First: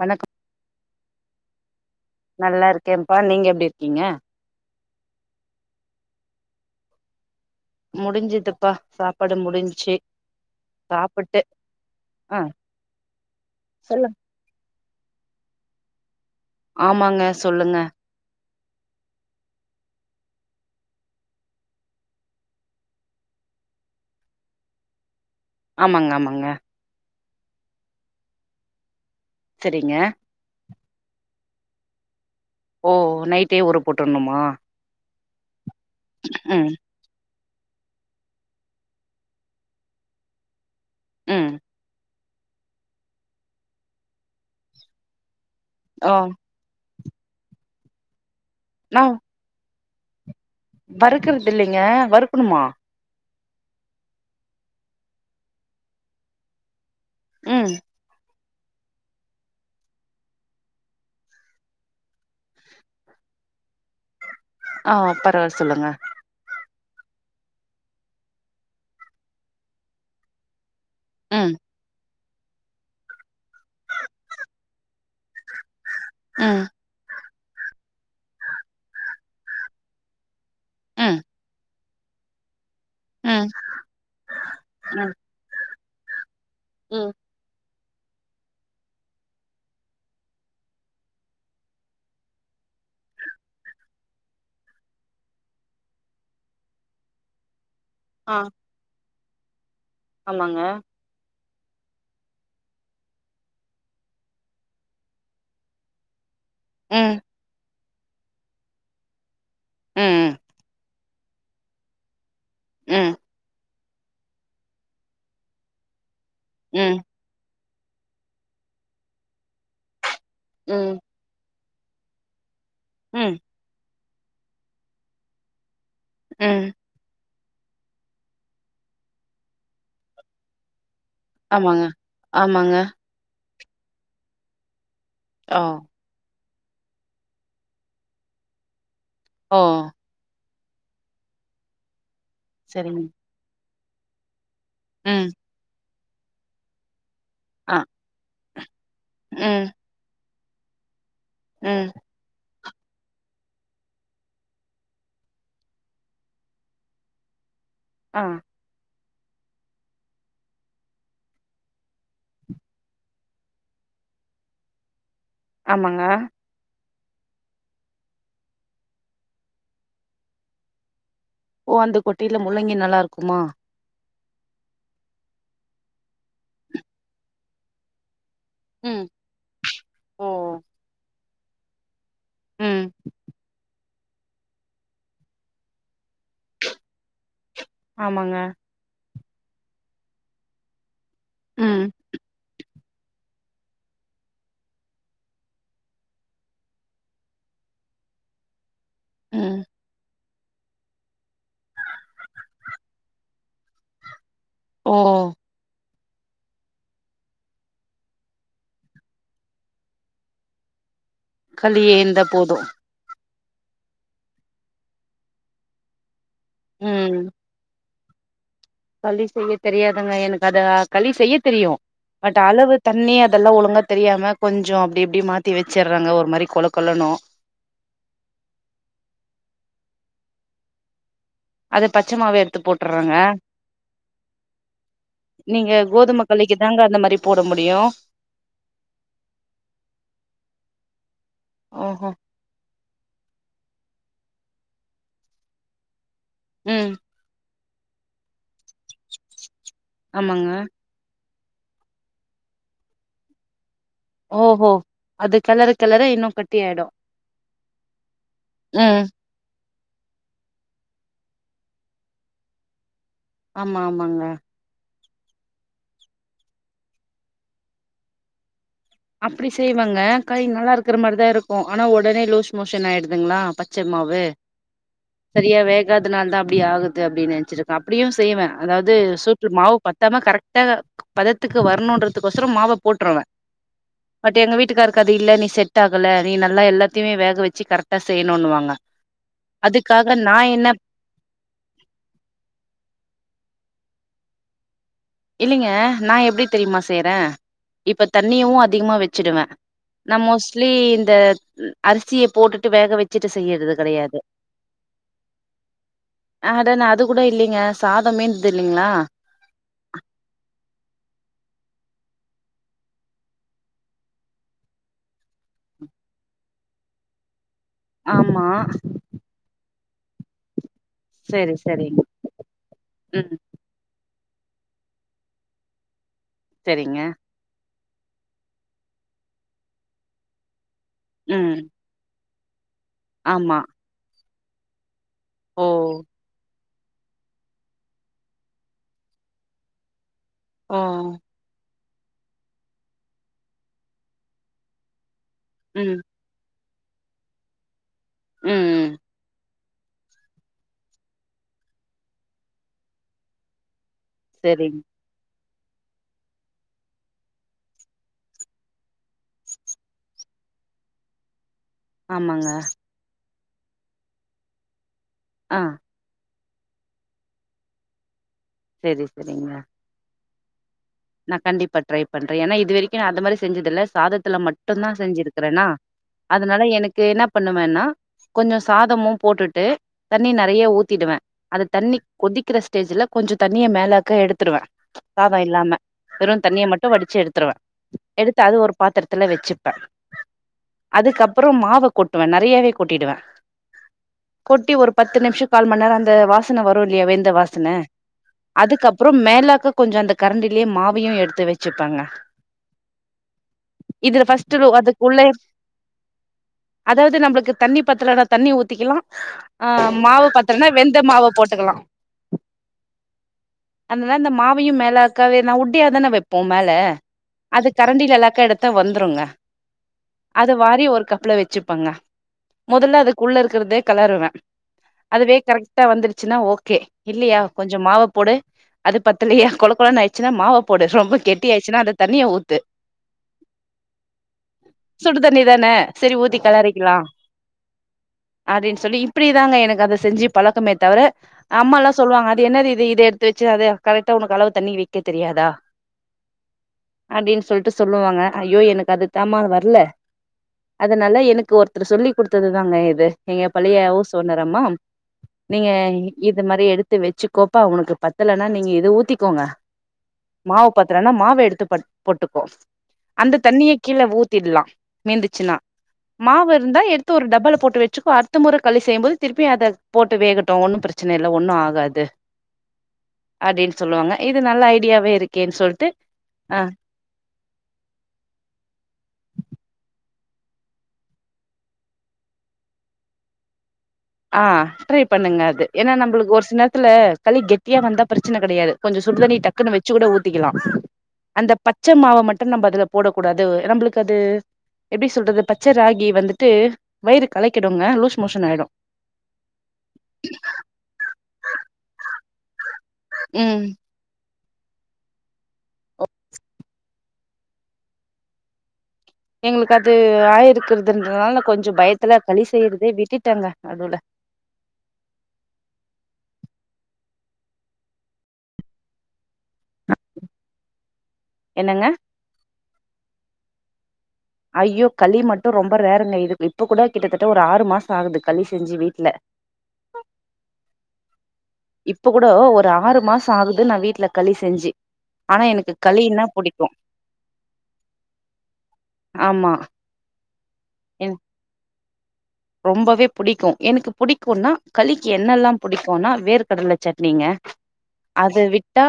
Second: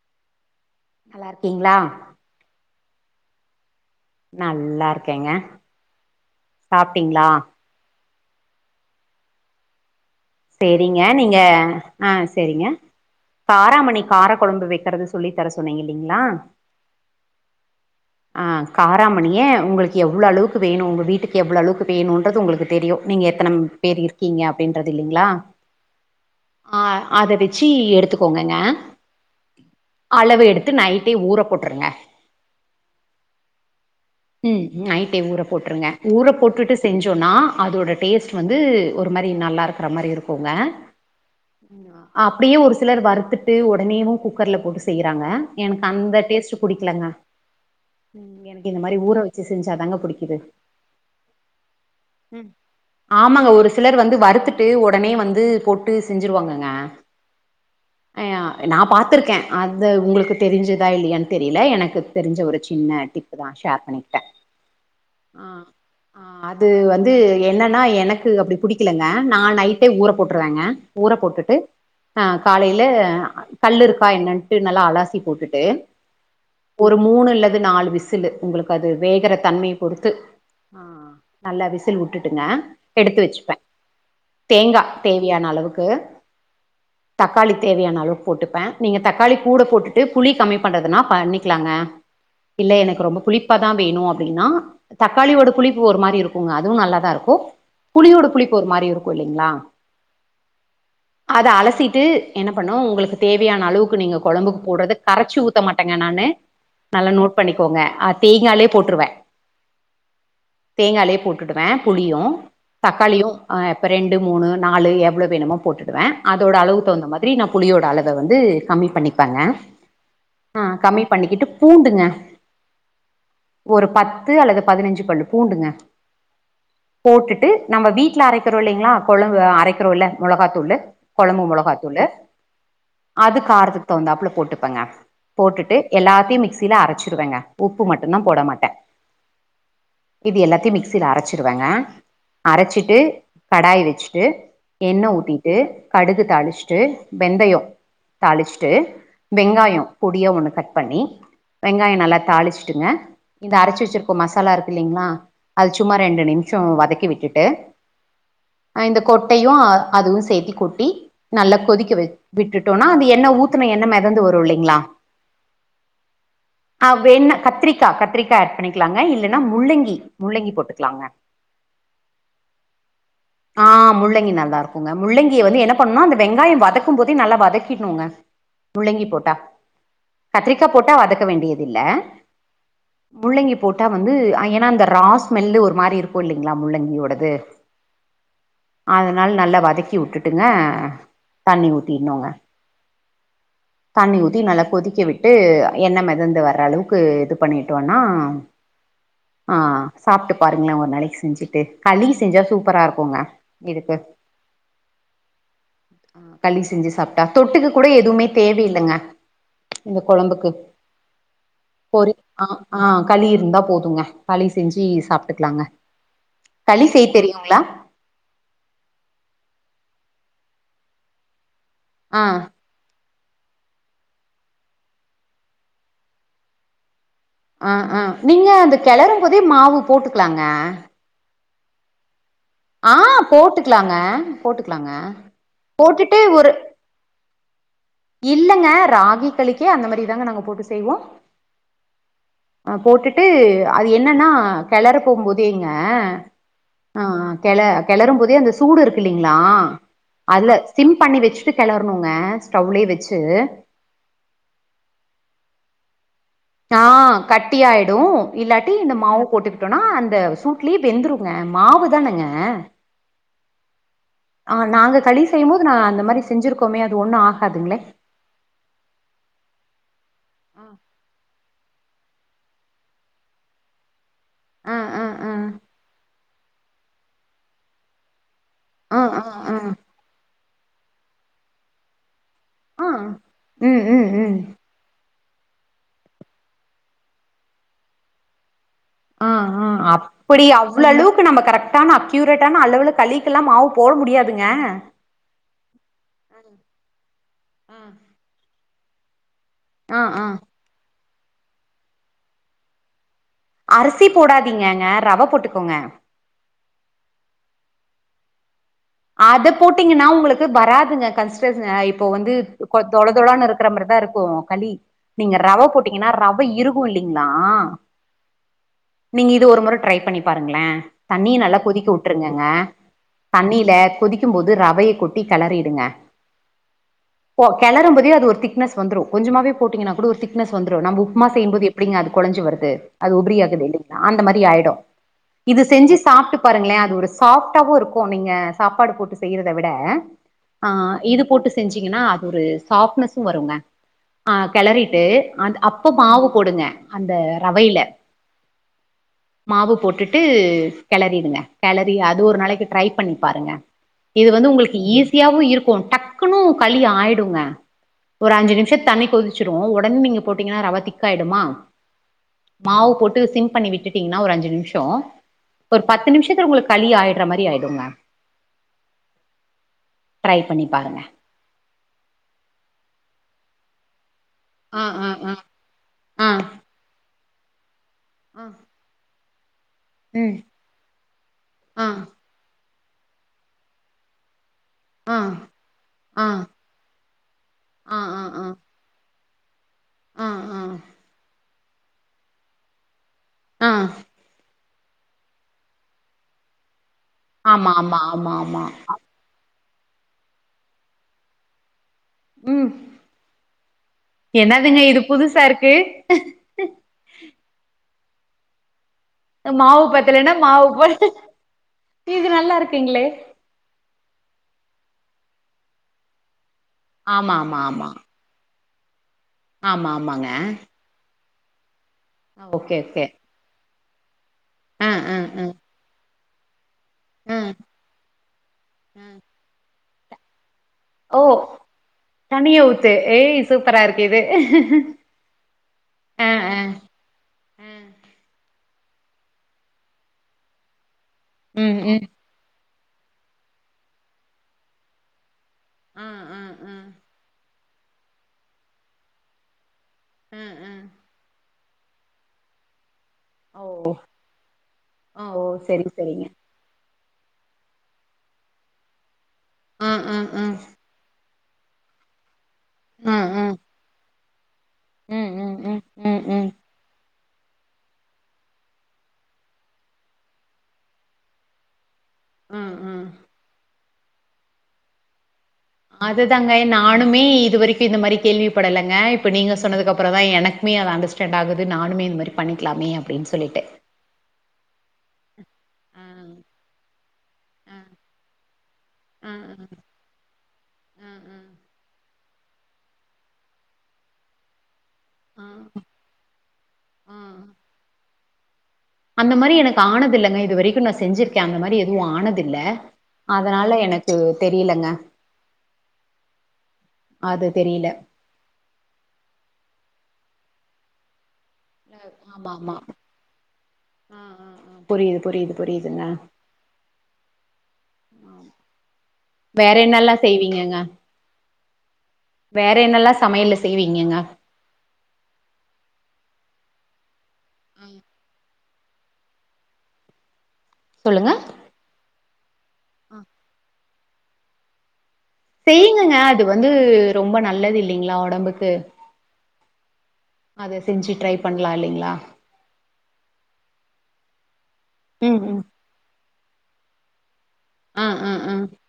வணக்கம் நல்லா இருக்கீங்களா நல்லா இருக்கேன்ப்பா நீங்க எப்டி இரு நல்லா இருக் ஏங்க சாப்பிட்டீங்ளா முடிஞ்சுதுப்பா சாப்பாடு முடிஞ்ச்சு செரிங்க நீங்க சாப்புட்டு ஆ செரிங்க காராமணி சொல்லு கார குழம்பு வை கறது சொல்லி தர சொன்னீங்க இல்லீங்ளா ஆமாங்க சொல்லுங்க அ காராமணிய உங்களுக்கு எவ்வளோளவுக்கு வேணும் உங்க வீட்டுக்கு எவ்வளோளவுக்கு வேணுன்றது உங்களுக்கு தெரியும் நீங்க எத்தன பேர் இருக்கீங்க அப்டின்றது இல்லிங் லா ஆமாங்க ஆமாங்க அத வச்சு எடுத்துக்கோங்கங்க அ சரிங்க த்து நைட்டே ஊற போட்டுருங்க ஓ நைட்டே ஊற போட்டுணுமா உம் நைட்டே ஊற போட்ருங்க ஊற ம் போட்டுட்டு செஞ்சோம்ன்னா அதோட டேஸ்ட் வந்து ஒரு மரி நல்லாருக் ரமாரி இருக்குங்க ம் என்னா அப்டியே ஒரு சிலர் வறுத்துட்டு உடனேுவு குக்கர்ல போட்டு செய்றாங்க எனக்கு ஓ அந்த டேஸ்ட் புடிக்கலங்க ம் எனக்கு இந்த மாரி நா ஊற வச்சு செஞ்சாதாங்க புடிக்குது வறுக்கறது இல்லிங்க ம். வறுக்கணுமா ஆமாங்க ஒரு சிலர் வந்து வறுத்துட் டு உடனே வந்து போட்டு செஞ்சுருவாங்கங்க ம் அ நா பார்த்துருக்கே அது உங்களுக்கு தெரிஞ்சுதா இல்லையான்னு தெரில எனக்கு தெரிஞ்ச ஒரு சின்ன டிப்பு தா ஷேர் பண்ணிக் ஆ பரவால்ல சொல்லுங்க ஆ அது வந்து என்னன்னா எனக்கு அப்டி புடிக்கலங்க நா நைட்டே ஊற போட்டுருவங்க ஊர ம் போட்டுட்டு ஆ காலைல கல்லு இருக்கா என்னட்டு நல்லா அலசி போட்டுட்டு ம் டு ஒரு மூணு லட் து நாலு விசலு உங்களுக்கு அது வேகுற தன்மைய பொறுத்து ஆ ம் நல்லா விஸ் [unintelligible] உட்டுட்டுங்க எடுத்து ம் வச்சுப்பே தேங்கா ம் தேவையான அளவுக்கு ம் உ தக்காளி தேவையான அளவுக் போட்டுப்பேன் நீங்க தக்காளி கூட போட்டுட்டு புளி கம்மி பண்றதுன்னா பண்ணிக்கலாங்க இல்ல எனக்கு ரொம்ப புளிப்பாதான் வேணு அப்டின்னா தக்காளியோட புளிப்பு ஒரு மாரி இருக்குங்க அதுவு நல்லாதா இருக்கும் புலியோட ஆ புளிப்பு ஒரு மாரி இருக்கும் போலிங்களா ஆமாங்க அத அலசிட்டு என்ன பண்ணு உங்களுக்கு தேவையான அளவுக்கு நீங்க கொழம்புக்கு போட்றது கரச்சி ஊத்த மாட்டேங்க நானு நல்லா ம் நோட் பண்ணிக்கோங்க அ தேங்காலேப் போட்ருவே ம்ம் தேங்காலே போட்டுடுவே புளியு ம் தக்காளியு ஆ ப் இப்போ ரெண்டு மூணு நாலு எவ்ளோ வேணுமோ போட்டுடுவேன் அதோட அளவு ம் தவுந்த மாதிரி நா ப் புலியோட அளவ வந்து கம்மி பண்ணிப்பங்க அ ம் கம்மி பண்ணிக்கிட்டு பூண்டுங்க ம் ஒரு பத் த்து அல்லது பதினஞ்சு பல்லு பூண்டுங்க ம் போட்டுட்டு நம்ம வீட்ல அரைக் க்கறோ இல்லிங்களா கொழும்பு அரைக்கறோல்ல மொளகாத்தூளு கொழம்பு ஆமாங்க மொளகாத்தூளு ஆமாங்க அது கா்த் க்குத் தவுந்தாப்ல போட்டுப்பங்க ஓ போட்டுட்டு எல்லாத்தையும் மிக்ஸ் த்தில அரச்சிருவங்க உப்பு மட்டுந் தா போட மாட்டே ஆ எல்லாத்தையு மிக்சில அரச்சிருவங்க அரச்சிட்டு சரிங்க கடாய் வச்சுட்டு என்ன ம் ஊத்திட்டு கடுகு தாளிஷ்ட்டு வெந்தயொ ஆ தாளிஷ் ட்டு ம் வெங்காயொ பொடியா ஒன்னு கட் பண்ணி ம் வெங்காயொ நல்லா தாளிஷ் ட்டுங்க இந்த அரச்சு வச்சிருக்க மசாலா இருக்குல்லிங்ளா அது சும்மா ரெண்டு நிமிஷொ வதக்கி விட்டுட்டு ஆ அ இந்த கொட்டையு அதுவு சேத்தி கொட்டி நல்லா கொதிக்க வ விட்டுட்டோன்னா அந்த எண்ண ஊத்துன எண்ண மெதந்து வரு இல்லீங்ளா ஆமாங்க ஆ வேண்ணா கத்திரிக்கா கத்திரிக்கா ஆட் பண்ணிக்கலாங்க இல்லன்னா முள்ளங்கி முள்ளங்கி போட்டுக்லாங்க ஓ அந்த கொட்டைல முள்ள ங்கி நல்லாருக்குமா? ளங்கி நல்லா இருக்குங்க முள்ளங்கிய வந்து என்ன பண்ணுனா அந்த வெங்காயம் வதக்கும் போதெ நல்லா வதக்கிர்னுங்க ம் முள்ளங்கி போட்டா ஓ கத்திரிக்கா போட்டா வதக் க வேண்டியதில்ல ம் முள்ளங்கி போட்டா வந்து ஏனா அந்த ரா ஸ்மெல்லு ஒரு மாரி இருக்கு இல்லிங்ளா முள்ளங்கியோடது ஆமாங்க அதனால் நல்லா வதக்கி உட்டுட்டுங்க தண்ணி ம் ஊத்தீட்னூங்க தண்ணி ஊத்தி நல்லா கொதிக்க விட்டு எண்ண மெதந்து வர்ற அளவுக்கு இது பண்ணிட்டோன்னா ஆ ம் சாப்ட்டு பாருங்களே ஒரு நாளைக் செஞ்சுட்டு களி செஞ்சா சூப் பரா இருக்குங்க இதுக்கு ம் களி செஞ்சு சாப்ட்டா தொட்டுக்க கூட எதுவ்மே தேவையில்லங்க இந்த கொழம்புக்கு களியே பொரி இருந்தா அ போது ஆ களி இரு ந்தா போதுங்க களி செஞ்சி சாப்ட்டுக்லாங்க களி செய்ய ம் தெரியு களி செய்ய தெரியாதுங்க எனக்கதா களி செய்ய தெரியு ஆ பட் அளவு தண்ணியா இதெல்லா ஒழுங்கா தெரியாம கொஞ்சொ அப்டி இப்டி மாத்தி வச்சுர்றேங்க ஒரு மாரி கொல கொலணு அ ஆ நீங்க அந்த கெளறும் போதே மாவு போட்டுக்குலாங்க அது பச்ச மாவே எடு ஆ போட்டுக்லாங்க போட்டுக்லாங்க நீங்க போட்டுட்டு கோதும ஒரு களிக்கு தாங்க அந்த மாரி போட மு இல்லங்க ராகி களிக்கே அந்த மாரி தாங்க நாங்க போட்டு செய்வோம் ஓஹோ அ போட்டுட்டு அது என்னன்னா கெளற போம் போதேங்க ம் கெள கெளரும் போதே அந்த சூடு இருக்கில்லீங்ளா ஆமாங்க அதுல சிம் பண்ணி வச் சு கெளர்ணுங்க ஸ்டவுளே வச்சு ஓஹோ அது கெலரக்கெலர இன்னு கட்டி ஆயிடு ஆஹ் கட்டியாயிடும் இல்லாட்டி இந்த ம் மாவு போட்டுக் டோனா அந்த சூட்லயே வெந்துருங்க மாவு தானங்க ஆமா ஆமாங்க ஆ நாங்க களி செய்யும்போது நா அந்த மாதிரி செஞ்சிருக்கோமே அது ஒண்ணும் ஆகாதுங்களே அப்டி செய்வாங்க கய் நல்லாக்கிற மாதிரி தான் இருக் கு ஆனா உடனே லூஸ் மோஷன் ஆயிடுதுங்களா பச்ச மாவு ஆ ஆ ஆ சரியா வேகாதனால்தா அப்படி ஆகுது அப்டினு நினைச்சிருக்கன் அப்டியும் செய்வே அதாது ஆ ஆ சூற்று ஆ மாவு பத்தாம கரெக்ட் ட பதத்துக்கு வரணுன்ற ஒசரம் மாவை ஆ போட்டுறவே ம் ம் ம் மட்டு எங்க வீட்டுக்காருக்க து இல்ல நீ செட் ஆகல நீ நல்லா எல்லாத்தையுமே வேக வேச்சு கரெக்டா செய்யணும்னு வாங்க அ அ அப்டி அவ்வுளுவுக்கு நம்ம கரெக்டான அக்யூரட்டான அளவுல களிக்கல்லாம் மாவ் போட முடியாதுங்க இல்லீங்க நான் எப்டி தெரியுமா செய்றேன் இப்ப தண்ணியவும் அ திகமாக வச்சுடுவே ஆ நா ஆ மோஸ்லி த அரிசியை போட்டுட்டு வேக வச் ட்டு செய்யறது அரிசி கிடையாது போடாதீங்கங்க ரவ போட்டுக்கோங்க அதான அது கூட இல்லீங்க சாதமீந்து அத போட்டீங்கன்னாவ் ங்களுக்கு வராதுங்க கஸ்டங்க இப்ப வந்து தொல தொல இருக்கிற மாதிரிதான் இருக்கும் களி நீங்க ரவை போட்டீங்கீன்னா ரவ இருகு இல்லீங்கிளா ஆமா ட்ரை பண்ணி பாருங்களே தண்ணி செரி நல்லா கொதிக்கி செரிங் விட்டுருங்கங்க ம் தண்ணி த கொதிக்கும் போது ரவைய கொட்டி கிளறிடுங்க செரிங்க கெலரும் போதே அது ஒரு திக்னஸ் வந்துடும் கொஞ்சமாவே போட்டங்கன்னா கூட ஒரு திக்னஸ் வந் ரும் நம்ப உப்புமா செய்யும் ம் போது எப்டிங்க அது கொலஞ்சு வருது அது உபுரி ஆமா ஆகுது இல்லைங்களா அந்த மாதி ரி ஆயிடும் இது ஓ செஞ்சு சாப்ட்டு பாருங்களே அது ஒரு சாஃப்ட்டாவு இருக்கும் நீங்க சாப்பாடு போட்டு செய்யறத விட ஆ ஓ இது போட்டு செஞ்சு சிங்கன்னா அது ஒரு சாஃப்ட்னசு வருங்க அ கெளறிட்டு அது அப்ப ம் மாவு போடுங்க அந்த ரவைல ம் ம் மாவு போட்டுட்டு கெலரிடுங்க கெலரி அது ஒரு நாளைக்கு ட்ரை பண்ணிப் பாருங்க இது வந்து உங்களுக்கு செரிங் ஈஸியாவு இருக் க்கும் டக்குனு களி ஆயிடுங்க ஒரு அஞ்சு நிமிஷம் தண்ணிக் கொதிச்சிடு ஒடனே நீங்க போட்டீங்கன்னா ரவ திக் ஆய்டுமா ஆமாங்க மாவு போட்டு சிம் பண்ணி விட்டுடீங்கன்னா ஒரு அஞ்சு நிமிஷோ ஆ ஒரு பத்து நிமிஷ த்துக்கு உங்களுக்கு களி ஆயிட்ற மாரி ஆயிடுங்க செரி செரிங்க ட்ரை பண்ணி பாருங்க நான் கண்டிப்பா ட்ரை பண்றேன் ஏன்னா இது வரைக்கு நா அந்து மாரி செ செஞ்சதில்ல சாதத் இதுல மட்டுந் ஆ தான் ஆ ஆ செஞ்சிருக்கறனா ஆ அதனால எனக்கு என்னப் பண்ணுவேன்னா ஆ கொஞ்ச சாதமு போட்டுட்டு தண்ணி ம் நெறைய ஊத்திடுவே அத ஆ தண்ணிக் கொதிக்கிற ஸ் டேஜ்ல கொஞ்சொ தண்ணிய மேலாக்க எடுத்துடுவேன் ஆ சாதொ இல்லாம ஆ வெறுந் தண்ணிய மட்டு வடிச்சு எடுத்துருவே ஆ ஆ எடுத்து ஆ அது ஒரு பாத்தர் ரத்துல வச்சுப் பே ஆ ஆ அதுக்கப் அப்றொ மாவு கொட்டுவே நெறையாவே கொட்டிடுவே ஆ கொட்டி ஒரு பத்து நிமிஷம் கால் மணி நேரம் அந்த வாசன வரு ரும் இல்லியா வெந்த வாசன ஆமா ஆமா ஆமா ஆமா அதுக்கப்புறம் மேலாக்குக் கொஞ்சொ அந்தக் கரண்டிலயே மாவு வையு எடுத்து வச்சுப்பங்க ம் இதுல ஃபஸ்ட்டு ரோ என்னதுங்க இது அதுக்குள்ளே புதுசா இருக்கு அதாது நம்பளுக்கு தண்ணி பத்துலனா தண்ணி ஊத்திக்கிலா ஆ மாவு பத்தலனா வெந்த மாவ போட்டுக்கலா இது நல்லா இருக்குங்களே [unintelligible] இந்த மாவையு மே லாக்காவே நா உ ட்டியிதானெ வெப் போ மேல ஆமா ஆமா அது ஆமா கரண்டிலா அல்லாக்க எடு த்தா வந்துருங்க ஆமா ஆமாங்க அத வாரி ஒரு கப்ல வச் சுப்பங்க ஓகே மொதல்ல ஓகே அதுக்குள்ள இருக்கற்தே களருவே ஆ ஆ அதுவே ஆ கரெக்டா வந்துரு ச்சுன்னா ஓகே ஆ இல்லையா கொஞ்சொ மாவ போடு அது ஆ பத்தலையா கொல கொலன் ஆயிச்சுன்னா மாவ போடு ரொம்ப ஓ கெட்டி ஆயிச்சுன்னா அந்த தண்ணிய ஊத்து தனியா ஏய் சூப்பரா இருக்கு இது சுடு தண்ணி தான செரி ஆ ஊத்தி ஆ களறிக்கிலா ஆ அப்டின் சொல்லி இப்டி தாங்க எனக்கு அத செஞ்சு பழக்கமே தவிர ம் அம்மால்லா ம் சொல்வாங்க அது என்னதி து இது எடுத்து வச்சு அத கரெக்டா உனக்கு அளவு தண்ணி வைக்க தெரியாதா ஆ ஆ ஆ அப்டின் சொல்ட்டு சொல்லுவாங்க ஐயோ எனக்கது தாம்மா வர்ல ஆ ஆ அதனால எனக்கு ஒரு த்தரு சொல்லி் குடுத்தது தாங்க இது எங்க பழைய ஓ ஹவுஸ் ஓனர் அம்மா ஓ ஓ நீங்க சரி சரிங்க இது மாரி எடுத் து வச்சுக்கோப்பா உனக்கு பத்தலன்னா நீங்க இத ஊத்திக்கோங்க ஆ ஆ ஆ து பத் போட்டுக்கோ ஆ அந்த ஆ தண்ணிய கீழ ஊத் திட்லா ம் ம் மீந்துச்சுனா ம் ம் ம் மாவு இருந்தா எடுத் து ஒரு டப்பால போட்டு வச்சுக்கோ அடுத்த முற களி செய்யும்போது திருப்பி அத போட்டு வேகட்டு ஒன்னு பிரச்சன இல்ல ஒன்னு ஆகாது ம் ம் அதி சொல்லுவாங்க இது நல்ல ஐடியாவே இருக்கேன்னு சொல்ட்டு அதுதாங்க ஆ நானுமே இது வரைக்கு இந்த மாரி கேள்வி படலங்க இப்ப நீங்க சொன்னதுக்கப் புற தா எனக்குமே அது அண்டர்ஸ்டாண்ட் ஆகுது நானுமே இது மாரி பண்ணிக்லாமே அப்டின் சொல்லிட்டு ஆ ட்ரை பண்ணுங்க அது ஏன்னா ஆ, நம்பளுக்கு ஒரு சில நேரத்துல களி கெட்டியா ஆ, வந்தா பிரச்சின கெடயாது கொஞ்ச ஆ, சுடுதண்ணி டக்குன்னு வச்சு கூட ஊத்திக்கலாம் ஆ, அந்த ஆ, பச்ச மாவ மட் டும் நம்ப அதுல போடக் கூடாது நம்பளுக்கு அது எப்டி சொல்றது ஆ, பச்ச ராகி வந்துட்டு ஆ. வயிறு களைக்கிடுங்க லூஸ் மோஷனாயிடும் அந்த மாரி எனக்கு ஆனதில்லங்க இது வரிக்கும் நா செஞ்சிருக்கேன் அந்த மாரி எதுவும் ஆனதில்ல ம் அதனால எனக்கு தெரியிலங்க ஆ அது தெரியல எங்களுக்கு அது ஆயிருக்குறதுன்றதுனால நா கொஞ் ஆமா ஆமா நடுவுல ஆ ஆ ஆ புரியுது புரியுது புரியுதுங்க ம் வேற என்னல்லாம் செய்வீங்கங்க என்னங்க வேற என்னல்லாம் சமையல்ல செய்வீங்கங்க ஐயோ களி மட்டும் ரொம்ப ரேருங்க இது இப்ப கூட கிட்டத்தட் ட ஒரு ஆறு மாசம் ஆகுது களி செஞ்சி வீட்ல ங்க இப்ப கூட ஒரு ரு ஆறு மாசம் ஆகுது நான் வீட்ல களி செஞ்சி செயிங்கங்க அது வந்து ரொம்ப நல்லது இல்லைங்களா ஒடம்புக்கு ஆமா அத செஞ்சி என் ட்ரை பண்ணலா இல்லைங்களா ரொம்பவே புடிக்கும் எனக்கு புடிக்கும்னா களிக்கு ம் என்னல்லாம் ம் புடிக்கும்னா வேர் கடல சட்னிங்க ஆ ஆ அது ஆ விட்டா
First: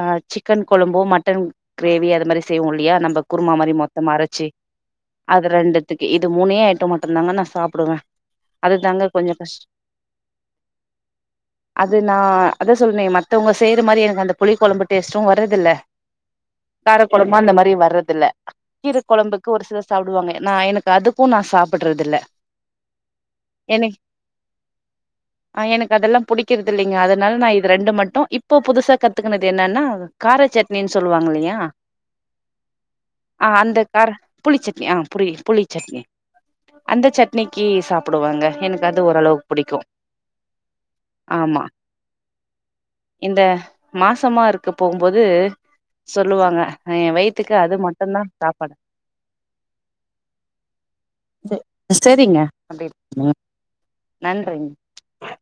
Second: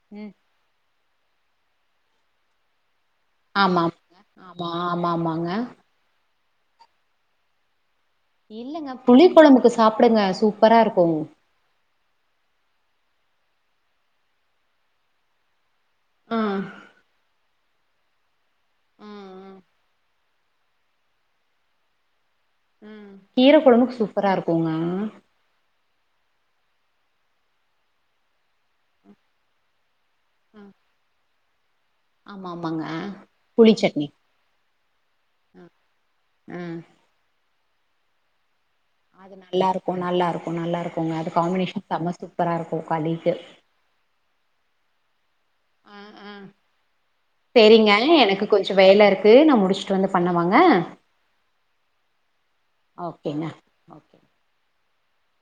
அ சிக்கன் கொழம்பும் மட் டன் கிரேவி அது மாரி செய்வோ இல்லையா நம்ப குருமா மாரி ஆமா மொத்தமா அரைச்சு ஆமா ஆமா அது ஆமாங்க ரெண்டுத்துக்கு இ து மூணே ஐட்டம் மட்டுந்தாங்க நா சாப் புடுவன் இல்லங்க புளி கொழம்புக்கு சாப்டுங்க சூப்பரா இருக்கும் மத்தவுங்க செய்யற மாரி எனக்கு அந்த புளிகொழம்பு டேஸ்டும் வரதில்ல ஆ காரக்கொழம்பும் அந்த மாரி வ ரதுல்ல கீர ஆ கொழம்புக்கு ஆ ஒரு சிலர் சாப்டுவாங்க நா எனக்கு அதுக்கும் நா சாப்பட்றது இல்ல ம் கீர கொழம்புக்கு சூப்பரா இருக்குங்க புடிக்கற்து இல்லைங்க அதனால நா இது ரெண்டு மட்டும் இப்போ புதுசா கத்துக்குனது என்னன்னா கார சட்னின்னு சொல்லுவாங்க இல்லையா ஆமா ஆமாங்க ஆ புளி அந்த கார சட்னி புளிச்சட்னி ஆ புளி புளி சட்னி ஆ அந்த சட் னிக்கு சாப்டுவங்க எனக் நல்லா இருக்கும் நல்லா இருக்கும் நல்லா இருக்குங்க அது ஆமா காம்பினேஷன் செம சூப்பரா இருக்கும் களிக்கு பொது ஆ ஆ அது சேரிங்க மட்டுந்தா எனக்கு சாப்பாடு கொஞ்சொ வேல இருக்கு நா முடிச்சுட்டு வந்து பண்ணவாங்க சேரிங்க அப்டே பன்னுங்க ஓகேங்க ஓகே நன்றிங்க ஆஹ